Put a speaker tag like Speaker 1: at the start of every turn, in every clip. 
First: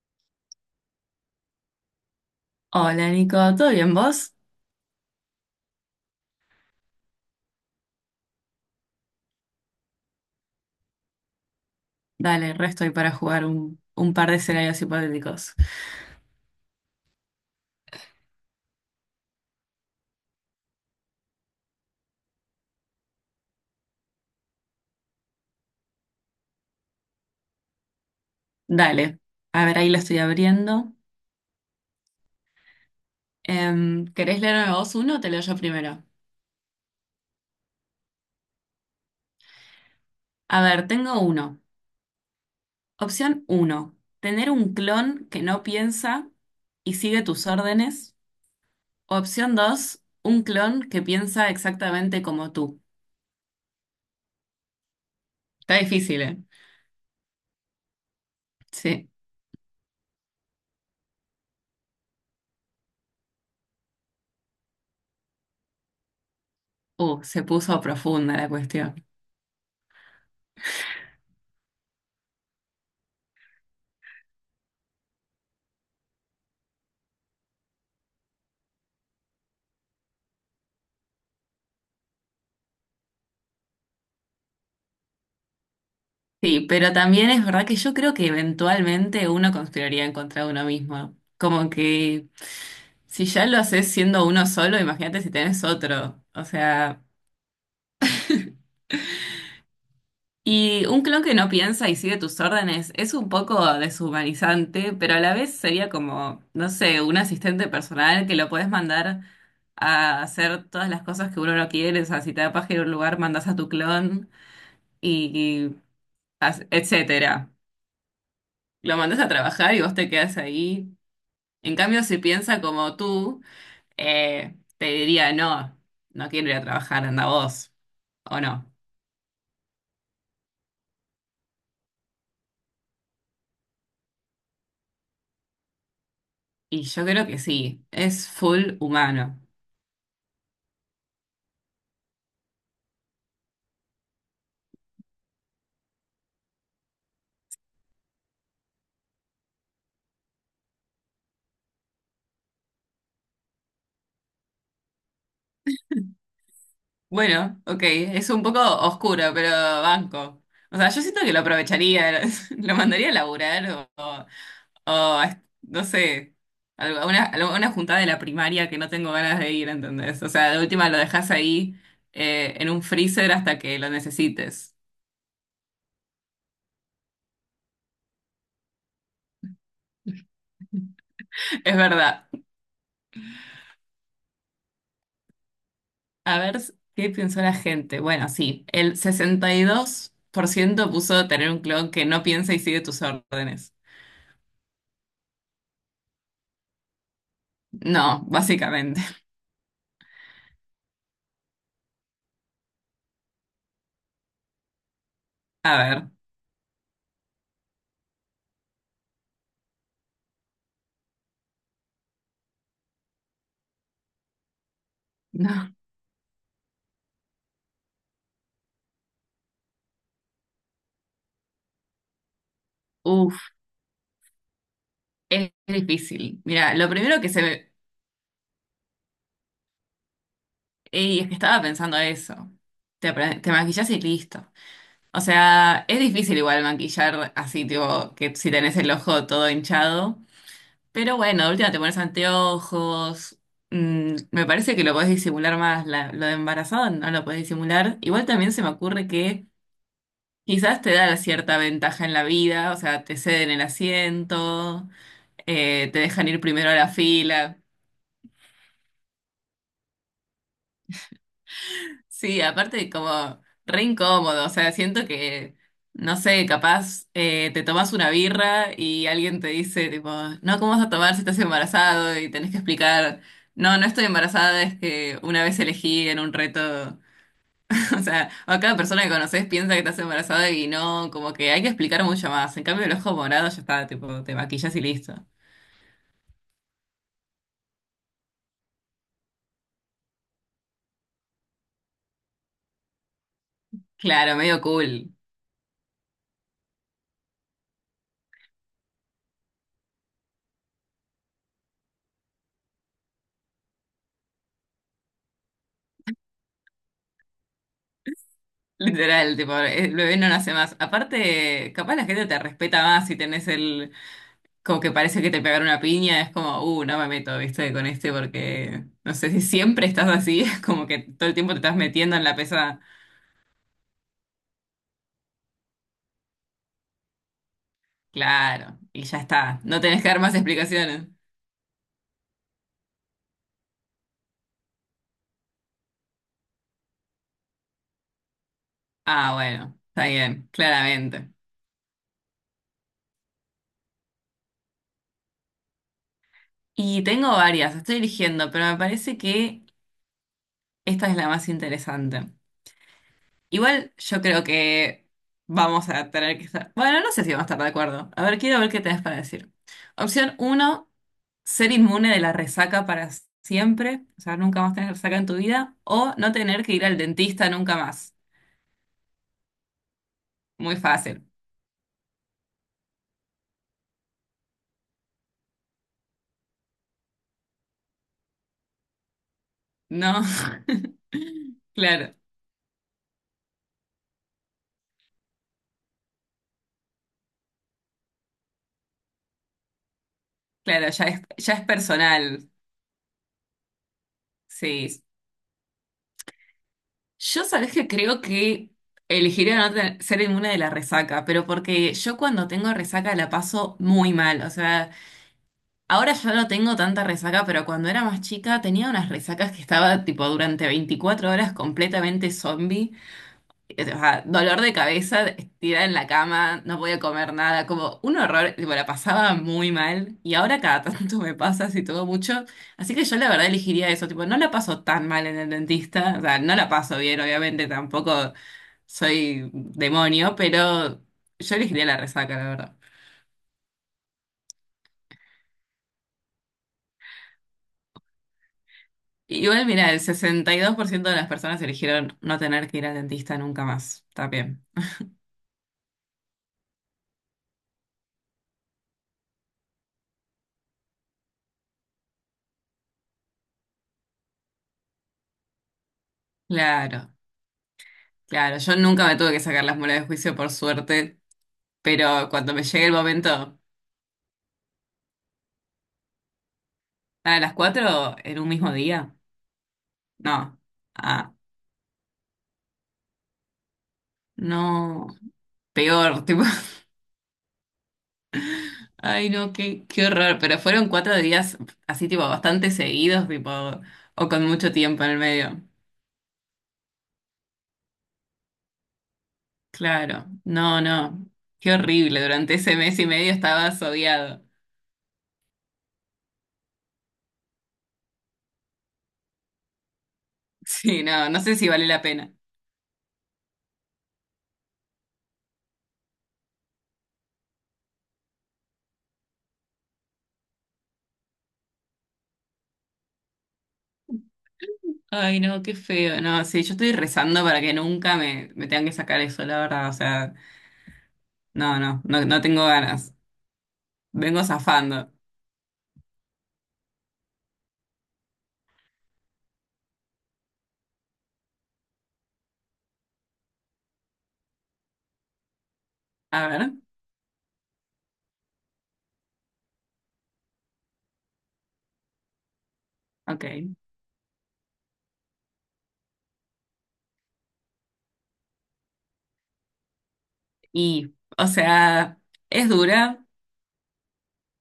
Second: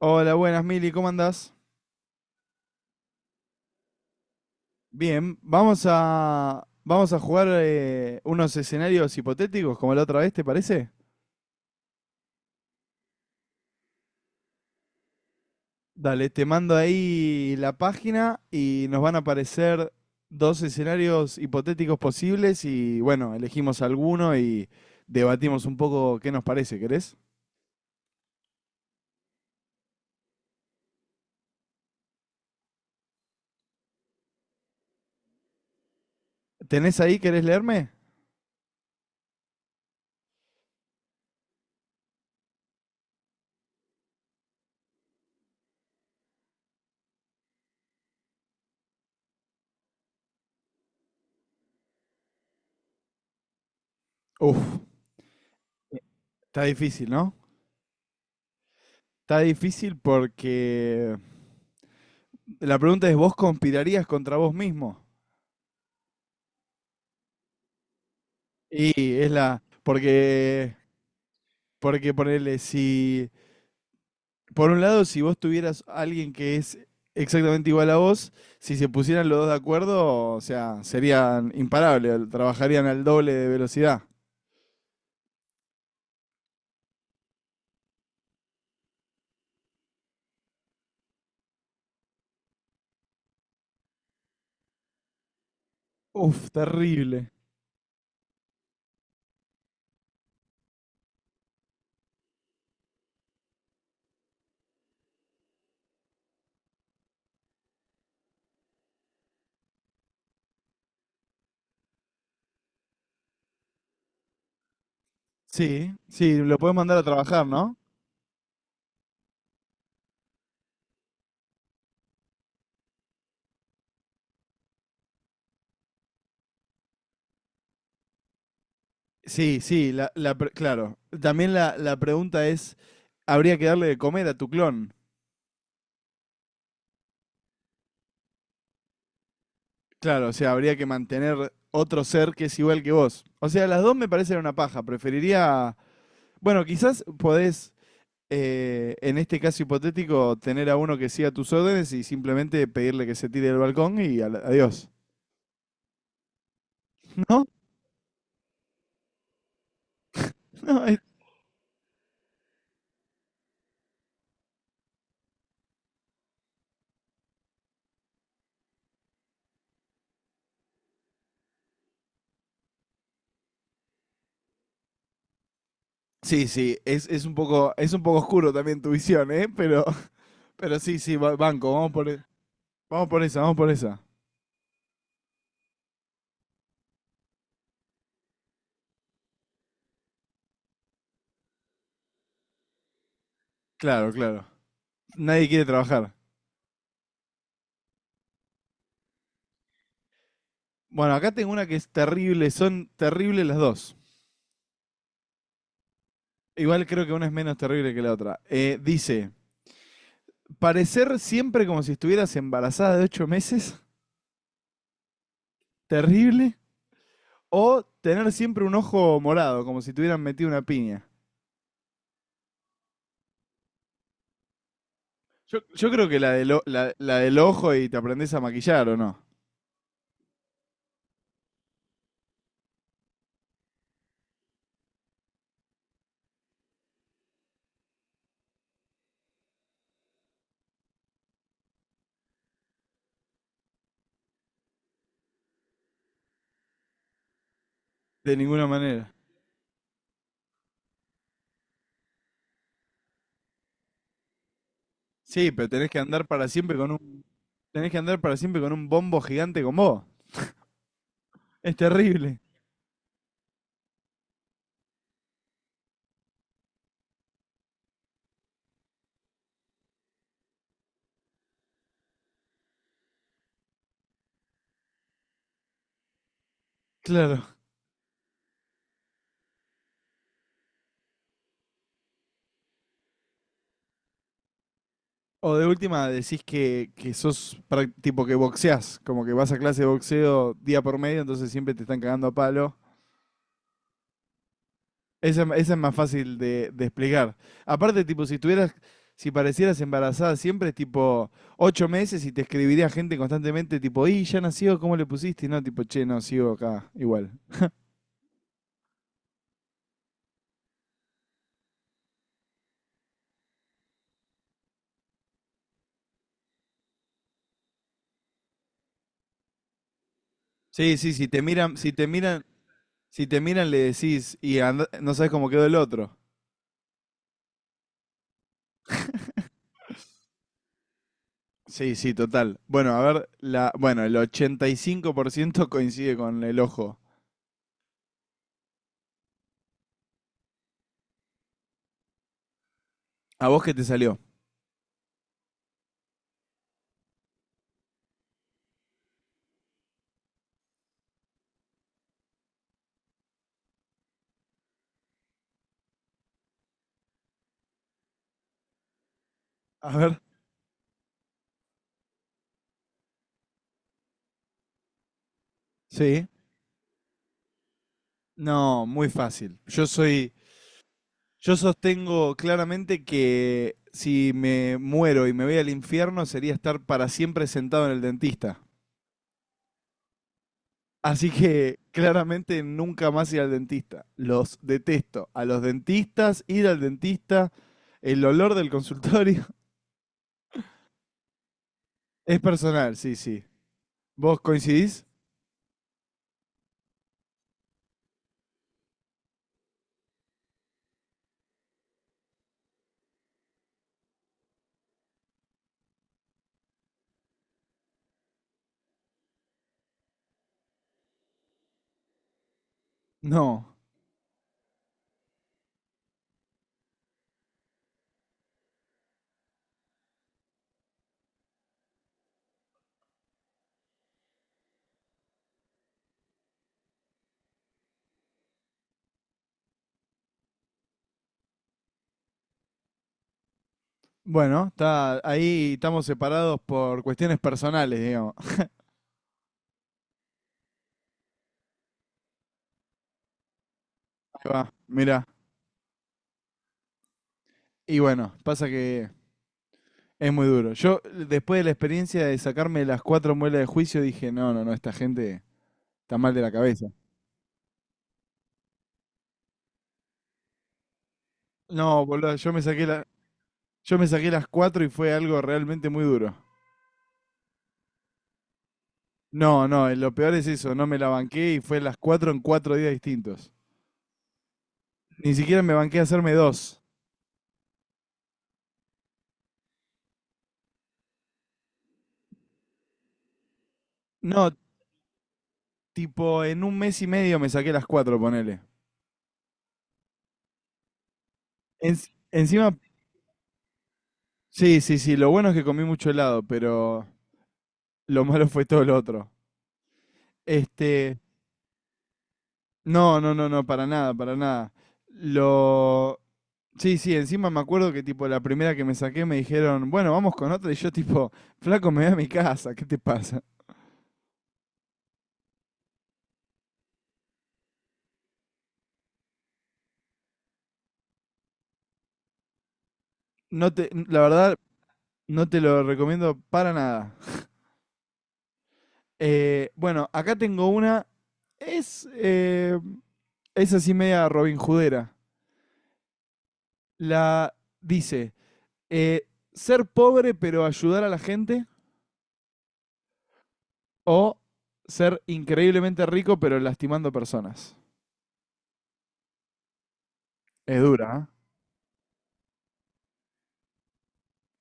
Speaker 1: Hola, buenas, Mili, ¿cómo andás?
Speaker 2: Hola Nico, ¿todo bien vos?
Speaker 1: Bien, vamos a jugar unos escenarios hipotéticos como la otra vez, ¿te parece?
Speaker 2: Dale, resto ahí para jugar un par de escenarios hipotéticos.
Speaker 1: Dale, te mando ahí la página y nos van a aparecer dos escenarios hipotéticos posibles y bueno, elegimos alguno y debatimos un poco qué nos parece, ¿querés?
Speaker 2: Dale, a ver, ahí lo estoy abriendo. ¿Querés leerme vos uno o te leo yo primero?
Speaker 1: ¿Tenés ahí? ¿Querés leerme?
Speaker 2: A ver, tengo uno. Opción uno, tener un clon que no piensa y sigue tus órdenes. Opción dos, un clon que piensa exactamente como tú.
Speaker 1: Uf,
Speaker 2: Está difícil, ¿eh?
Speaker 1: está difícil, ¿no?
Speaker 2: Sí.
Speaker 1: Está difícil porque la pregunta es, ¿vos conspirarías contra vos mismo?
Speaker 2: Se puso profunda la cuestión.
Speaker 1: Y es la. Porque. Porque ponerle, si. Por un lado, si vos tuvieras a alguien que es exactamente igual a vos, si se pusieran los dos de acuerdo, o sea, serían imparables, trabajarían al doble de velocidad.
Speaker 2: Sí, pero también es verdad que yo creo que eventualmente uno conspiraría en contra de uno mismo. Como que si ya lo haces siendo uno solo, imagínate si tenés otro.
Speaker 1: Uf,
Speaker 2: O sea,
Speaker 1: terrible.
Speaker 2: y un clon que no piensa y sigue tus órdenes es un poco deshumanizante, pero a la vez sería como, no sé, un asistente personal que lo puedes mandar a hacer todas las cosas que uno no quiere. O sea, si te da paja ir a un lugar, mandas a tu clon y, y,
Speaker 1: Sí, sí, lo podés mandar a trabajar,
Speaker 2: etcétera.
Speaker 1: ¿no?
Speaker 2: Lo mandas a trabajar y vos te quedas ahí. En cambio, si piensa como tú, te diría, no, no quiero ir a trabajar, anda vos, ¿o no?
Speaker 1: Sí, sí, claro. También la pregunta es, ¿habría que darle de comer a tu clon?
Speaker 2: Y yo creo que sí, es full humano.
Speaker 1: Claro, o sea, habría que mantener otro ser que es igual que vos. O sea, las dos me parecen una paja. Preferiría. Bueno, quizás podés, en este caso hipotético, tener a uno que siga tus órdenes y simplemente pedirle que se tire del balcón y adiós. ¿No?
Speaker 2: Bueno, ok, es un poco oscuro, pero banco. O
Speaker 1: No,
Speaker 2: sea,
Speaker 1: es-
Speaker 2: yo siento que lo aprovecharía, lo mandaría a laburar o a no sé, a una juntada de la primaria que no tengo ganas de ir, ¿entendés? O sea, de última lo dejas ahí en un freezer hasta que lo necesites.
Speaker 1: Sí, sí, es un poco oscuro también tu visión, ¿eh? Pero, pero sí, sí, banco,
Speaker 2: Es verdad.
Speaker 1: vamos por esa, vamos por esa.
Speaker 2: A ver qué pensó la gente. Bueno, sí, el 62% puso tener un clon que no piensa y sigue tus órdenes.
Speaker 1: Claro, claro. Nadie quiere trabajar.
Speaker 2: No, básicamente.
Speaker 1: Bueno, acá tengo una que es terrible, son terribles las dos.
Speaker 2: A ver,
Speaker 1: Igual creo que una es menos terrible que la otra. Dice, parecer siempre como si estuvieras embarazada de 8 meses,
Speaker 2: no.
Speaker 1: terrible, o tener siempre un ojo morado, como si te hubieran metido una piña.
Speaker 2: Uf, es
Speaker 1: Yo creo que
Speaker 2: difícil. Mira, lo
Speaker 1: la
Speaker 2: primero que
Speaker 1: del
Speaker 2: se me...
Speaker 1: ojo y te aprendés a maquillar, ¿o no?
Speaker 2: Ey, es que estaba pensando eso. Te maquillas y listo. O sea, es difícil igual maquillar así, tipo, que si tenés el ojo todo hinchado. Pero bueno, de última te pones anteojos. Mm, me parece que lo podés disimular más. Lo de embarazado no lo podés disimular. Igual
Speaker 1: De
Speaker 2: también se
Speaker 1: ninguna
Speaker 2: me ocurre
Speaker 1: manera.
Speaker 2: que quizás te da cierta ventaja en la vida. O sea, te ceden el asiento,
Speaker 1: Sí, pero tenés que
Speaker 2: te
Speaker 1: andar
Speaker 2: dejan ir
Speaker 1: para
Speaker 2: primero a
Speaker 1: siempre
Speaker 2: la
Speaker 1: con un...
Speaker 2: fila.
Speaker 1: Tenés que andar para siempre con un bombo gigante con vos. Es terrible.
Speaker 2: Sí, aparte como re incómodo, o sea, siento que, no sé, capaz te tomas una birra y alguien te dice, tipo, no, ¿cómo vas a tomar si estás embarazado? Y tenés que explicar, no, no estoy embarazada, es que una vez elegí en un reto,
Speaker 1: Claro.
Speaker 2: o sea, o cada persona que conoces piensa que estás embarazada y no, como que hay que explicar mucho más. En cambio, el ojo morado ya está, tipo, te maquillas y listo.
Speaker 1: O de última decís que, tipo que boxeás, como que vas a clase de boxeo día por medio, entonces siempre te están cagando a palo.
Speaker 2: Claro, medio cool.
Speaker 1: Esa es más fácil de explicar. Aparte, tipo, si tuvieras, si parecieras embarazada siempre, tipo, 8 meses, y te escribiría gente constantemente, tipo, y ya nació, ¿cómo le pusiste? Y no, tipo, che, no, sigo acá, igual.
Speaker 2: Literal, tipo, el bebé no nace más. Aparte, capaz la gente te respeta más si tenés el como que parece que te pegaron una piña, es como, no me meto, viste, con este porque, no sé, si siempre estás así, es como
Speaker 1: Sí,
Speaker 2: que
Speaker 1: sí, si
Speaker 2: todo el
Speaker 1: te
Speaker 2: tiempo te
Speaker 1: miran,
Speaker 2: estás
Speaker 1: si te
Speaker 2: metiendo en la
Speaker 1: miran,
Speaker 2: pesada.
Speaker 1: si te miran le decís y no sabes cómo quedó el otro.
Speaker 2: Claro, y ya está, no tenés que dar más explicaciones.
Speaker 1: Sí, sí, total. Bueno, a ver, el 85% coincide con el ojo.
Speaker 2: Ah, bueno, está bien, claramente.
Speaker 1: ¿A vos qué te salió?
Speaker 2: Y tengo varias, estoy eligiendo, pero me parece que esta es la más interesante. Igual yo creo que vamos a tener que estar. Bueno, no sé si vamos a estar de acuerdo. A ver, quiero ver qué tenés para decir.
Speaker 1: A ver.
Speaker 2: Opción uno ser inmune de la resaca para siempre. O sea, nunca más tener resaca en tu vida. O
Speaker 1: Sí.
Speaker 2: no tener que ir al dentista nunca más.
Speaker 1: No, muy fácil. Yo soy.
Speaker 2: Muy fácil.
Speaker 1: Yo sostengo claramente que si me muero y me voy al infierno sería estar para siempre sentado en el dentista.
Speaker 2: No.
Speaker 1: Así que
Speaker 2: Claro,
Speaker 1: claramente nunca más ir al dentista. Los detesto. A los dentistas, ir al dentista, el olor del consultorio.
Speaker 2: claro, ya es
Speaker 1: Es
Speaker 2: personal.
Speaker 1: personal, sí, sí. ¿Vos
Speaker 2: Sí.
Speaker 1: coincidís?
Speaker 2: Yo sabés que creo que elegiría no tener- ser inmune de la resaca, pero porque yo cuando tengo resaca la paso muy mal. O sea. Ahora ya no tengo tanta resaca, pero cuando era más chica tenía unas resacas que estaba tipo durante 24 horas completamente zombie.
Speaker 1: No.
Speaker 2: O sea, dolor de cabeza, estirada en la cama, no podía comer nada, como un horror, tipo, la pasaba muy mal. Y ahora cada tanto me pasa así todo mucho. Así que yo la verdad elegiría eso, tipo, no la paso tan mal en el dentista, o sea, no la paso bien, obviamente tampoco soy demonio, pero yo elegiría la resaca, la verdad.
Speaker 1: Bueno, está, ahí estamos separados por cuestiones personales, digamos.
Speaker 2: Igual, mira, el 62% de las personas eligieron no tener que ir al dentista nunca más. Está
Speaker 1: Ahí va,
Speaker 2: bien.
Speaker 1: mirá. Y bueno, pasa que es muy duro. Yo, después de la experiencia de sacarme las 4 muelas de juicio, dije, no, no, no, esta gente está mal de la cabeza.
Speaker 2: Claro, claro. Yo nunca me tuve que sacar las muelas de juicio, por suerte,
Speaker 1: No,
Speaker 2: pero
Speaker 1: boludo,
Speaker 2: cuando me llegue el momento,
Speaker 1: yo me saqué las 4 y fue algo realmente muy duro.
Speaker 2: a las 4 en un mismo día.
Speaker 1: No, no, lo peor es
Speaker 2: No.
Speaker 1: eso, no me la
Speaker 2: Ah,
Speaker 1: banqué y fue las 4 en 4 días distintos.
Speaker 2: no.
Speaker 1: Ni siquiera me banqué a
Speaker 2: Peor,
Speaker 1: hacerme
Speaker 2: tipo.
Speaker 1: dos.
Speaker 2: Ay, no, qué horror. Pero fueron cuatro días así, tipo, bastante seguidos, tipo, o con
Speaker 1: No,
Speaker 2: mucho tiempo en el medio.
Speaker 1: tipo, en un mes y medio me saqué las cuatro, ponele.
Speaker 2: Claro. No, no. Qué horrible. Durante
Speaker 1: Encima,
Speaker 2: ese mes y medio estabas odiado.
Speaker 1: sí, sí, sí, lo bueno es que comí mucho helado, pero lo malo fue todo lo otro.
Speaker 2: Sí,
Speaker 1: Este,
Speaker 2: no, no sé si vale la pena.
Speaker 1: No, no, no, no, para nada, para nada. Lo... Sí, sí, encima me acuerdo que tipo la primera que me saqué me dijeron, bueno, vamos con otra y yo tipo, flaco, me voy a mi casa, ¿qué te pasa?
Speaker 2: Ay, no, qué feo. No, sí, yo estoy rezando para que nunca me tengan que sacar eso, la verdad. O sea, no, no, no, no tengo ganas.
Speaker 1: No te, la
Speaker 2: Vengo
Speaker 1: verdad,
Speaker 2: zafando.
Speaker 1: no te lo recomiendo para nada. Bueno, acá tengo una, es, eh, es así media Robin Judera.
Speaker 2: A ver,
Speaker 1: La dice, eh, ser pobre pero ayudar a la gente
Speaker 2: ok.
Speaker 1: o ser increíblemente rico pero lastimando personas. Es
Speaker 2: Y,
Speaker 1: dura, ¿eh?
Speaker 2: o sea, es dura,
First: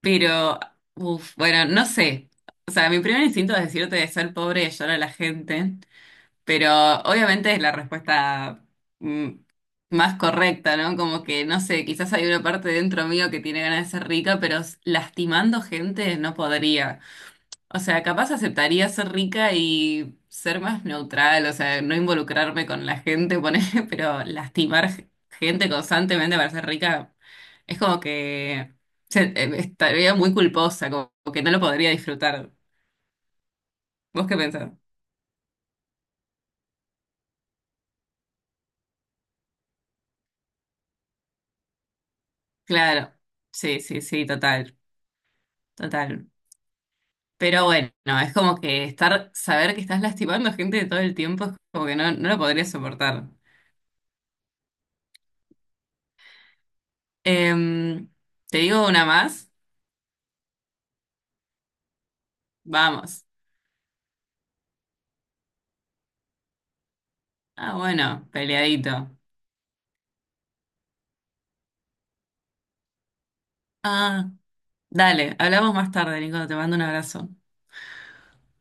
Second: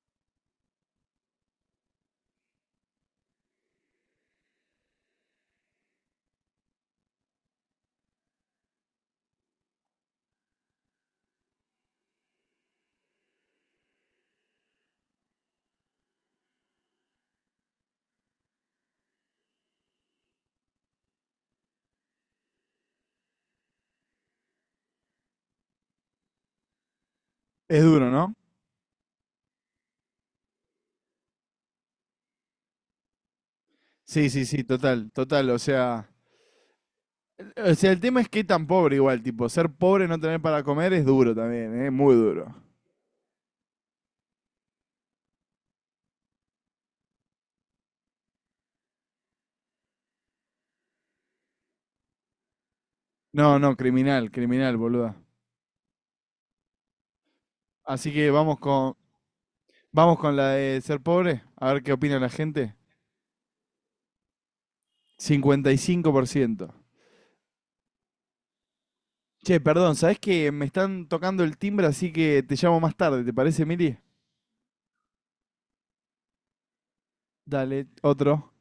Speaker 2: pero, uf, bueno, no sé. O sea, mi primer instinto es decirte de ser pobre y ayudar a la gente, pero obviamente es la respuesta mm, más correcta, ¿no? Como que, no sé, quizás hay una parte dentro mío que tiene ganas de ser rica, pero lastimando gente no podría. O sea, capaz aceptaría ser rica y ser más neutral, o sea, no involucrarme con la gente, ponele, pero lastimar gente constantemente para ser rica es
Speaker 1: Es
Speaker 2: como
Speaker 1: duro, ¿no?
Speaker 2: que estaría muy culposa, como que no lo podría disfrutar. ¿Vos
Speaker 1: Sí,
Speaker 2: qué
Speaker 1: sí, sí,
Speaker 2: pensás?
Speaker 1: total, total. O sea, el tema es que tan pobre igual, tipo, ser pobre, y no tener para comer es duro también, es muy duro.
Speaker 2: Claro, sí, sí, sí, total, total. Pero bueno, es como que estar, saber que estás lastimando gente todo el tiempo es como que no, no lo podría soportar.
Speaker 1: No, no, criminal, criminal, boluda.
Speaker 2: Em,
Speaker 1: Así que
Speaker 2: ¿Te digo una más?
Speaker 1: vamos con la de ser pobre, a ver qué opina la gente.
Speaker 2: Vamos.
Speaker 1: 55%.
Speaker 2: Ah, bueno, peleadito.
Speaker 1: Che, perdón, ¿sabés que me están tocando el timbre, así que te llamo más tarde, ¿te parece, Mili?
Speaker 2: Ah, dale, hablamos más tarde, Nico, te mando un abrazo.
Speaker 1: Dale, otro.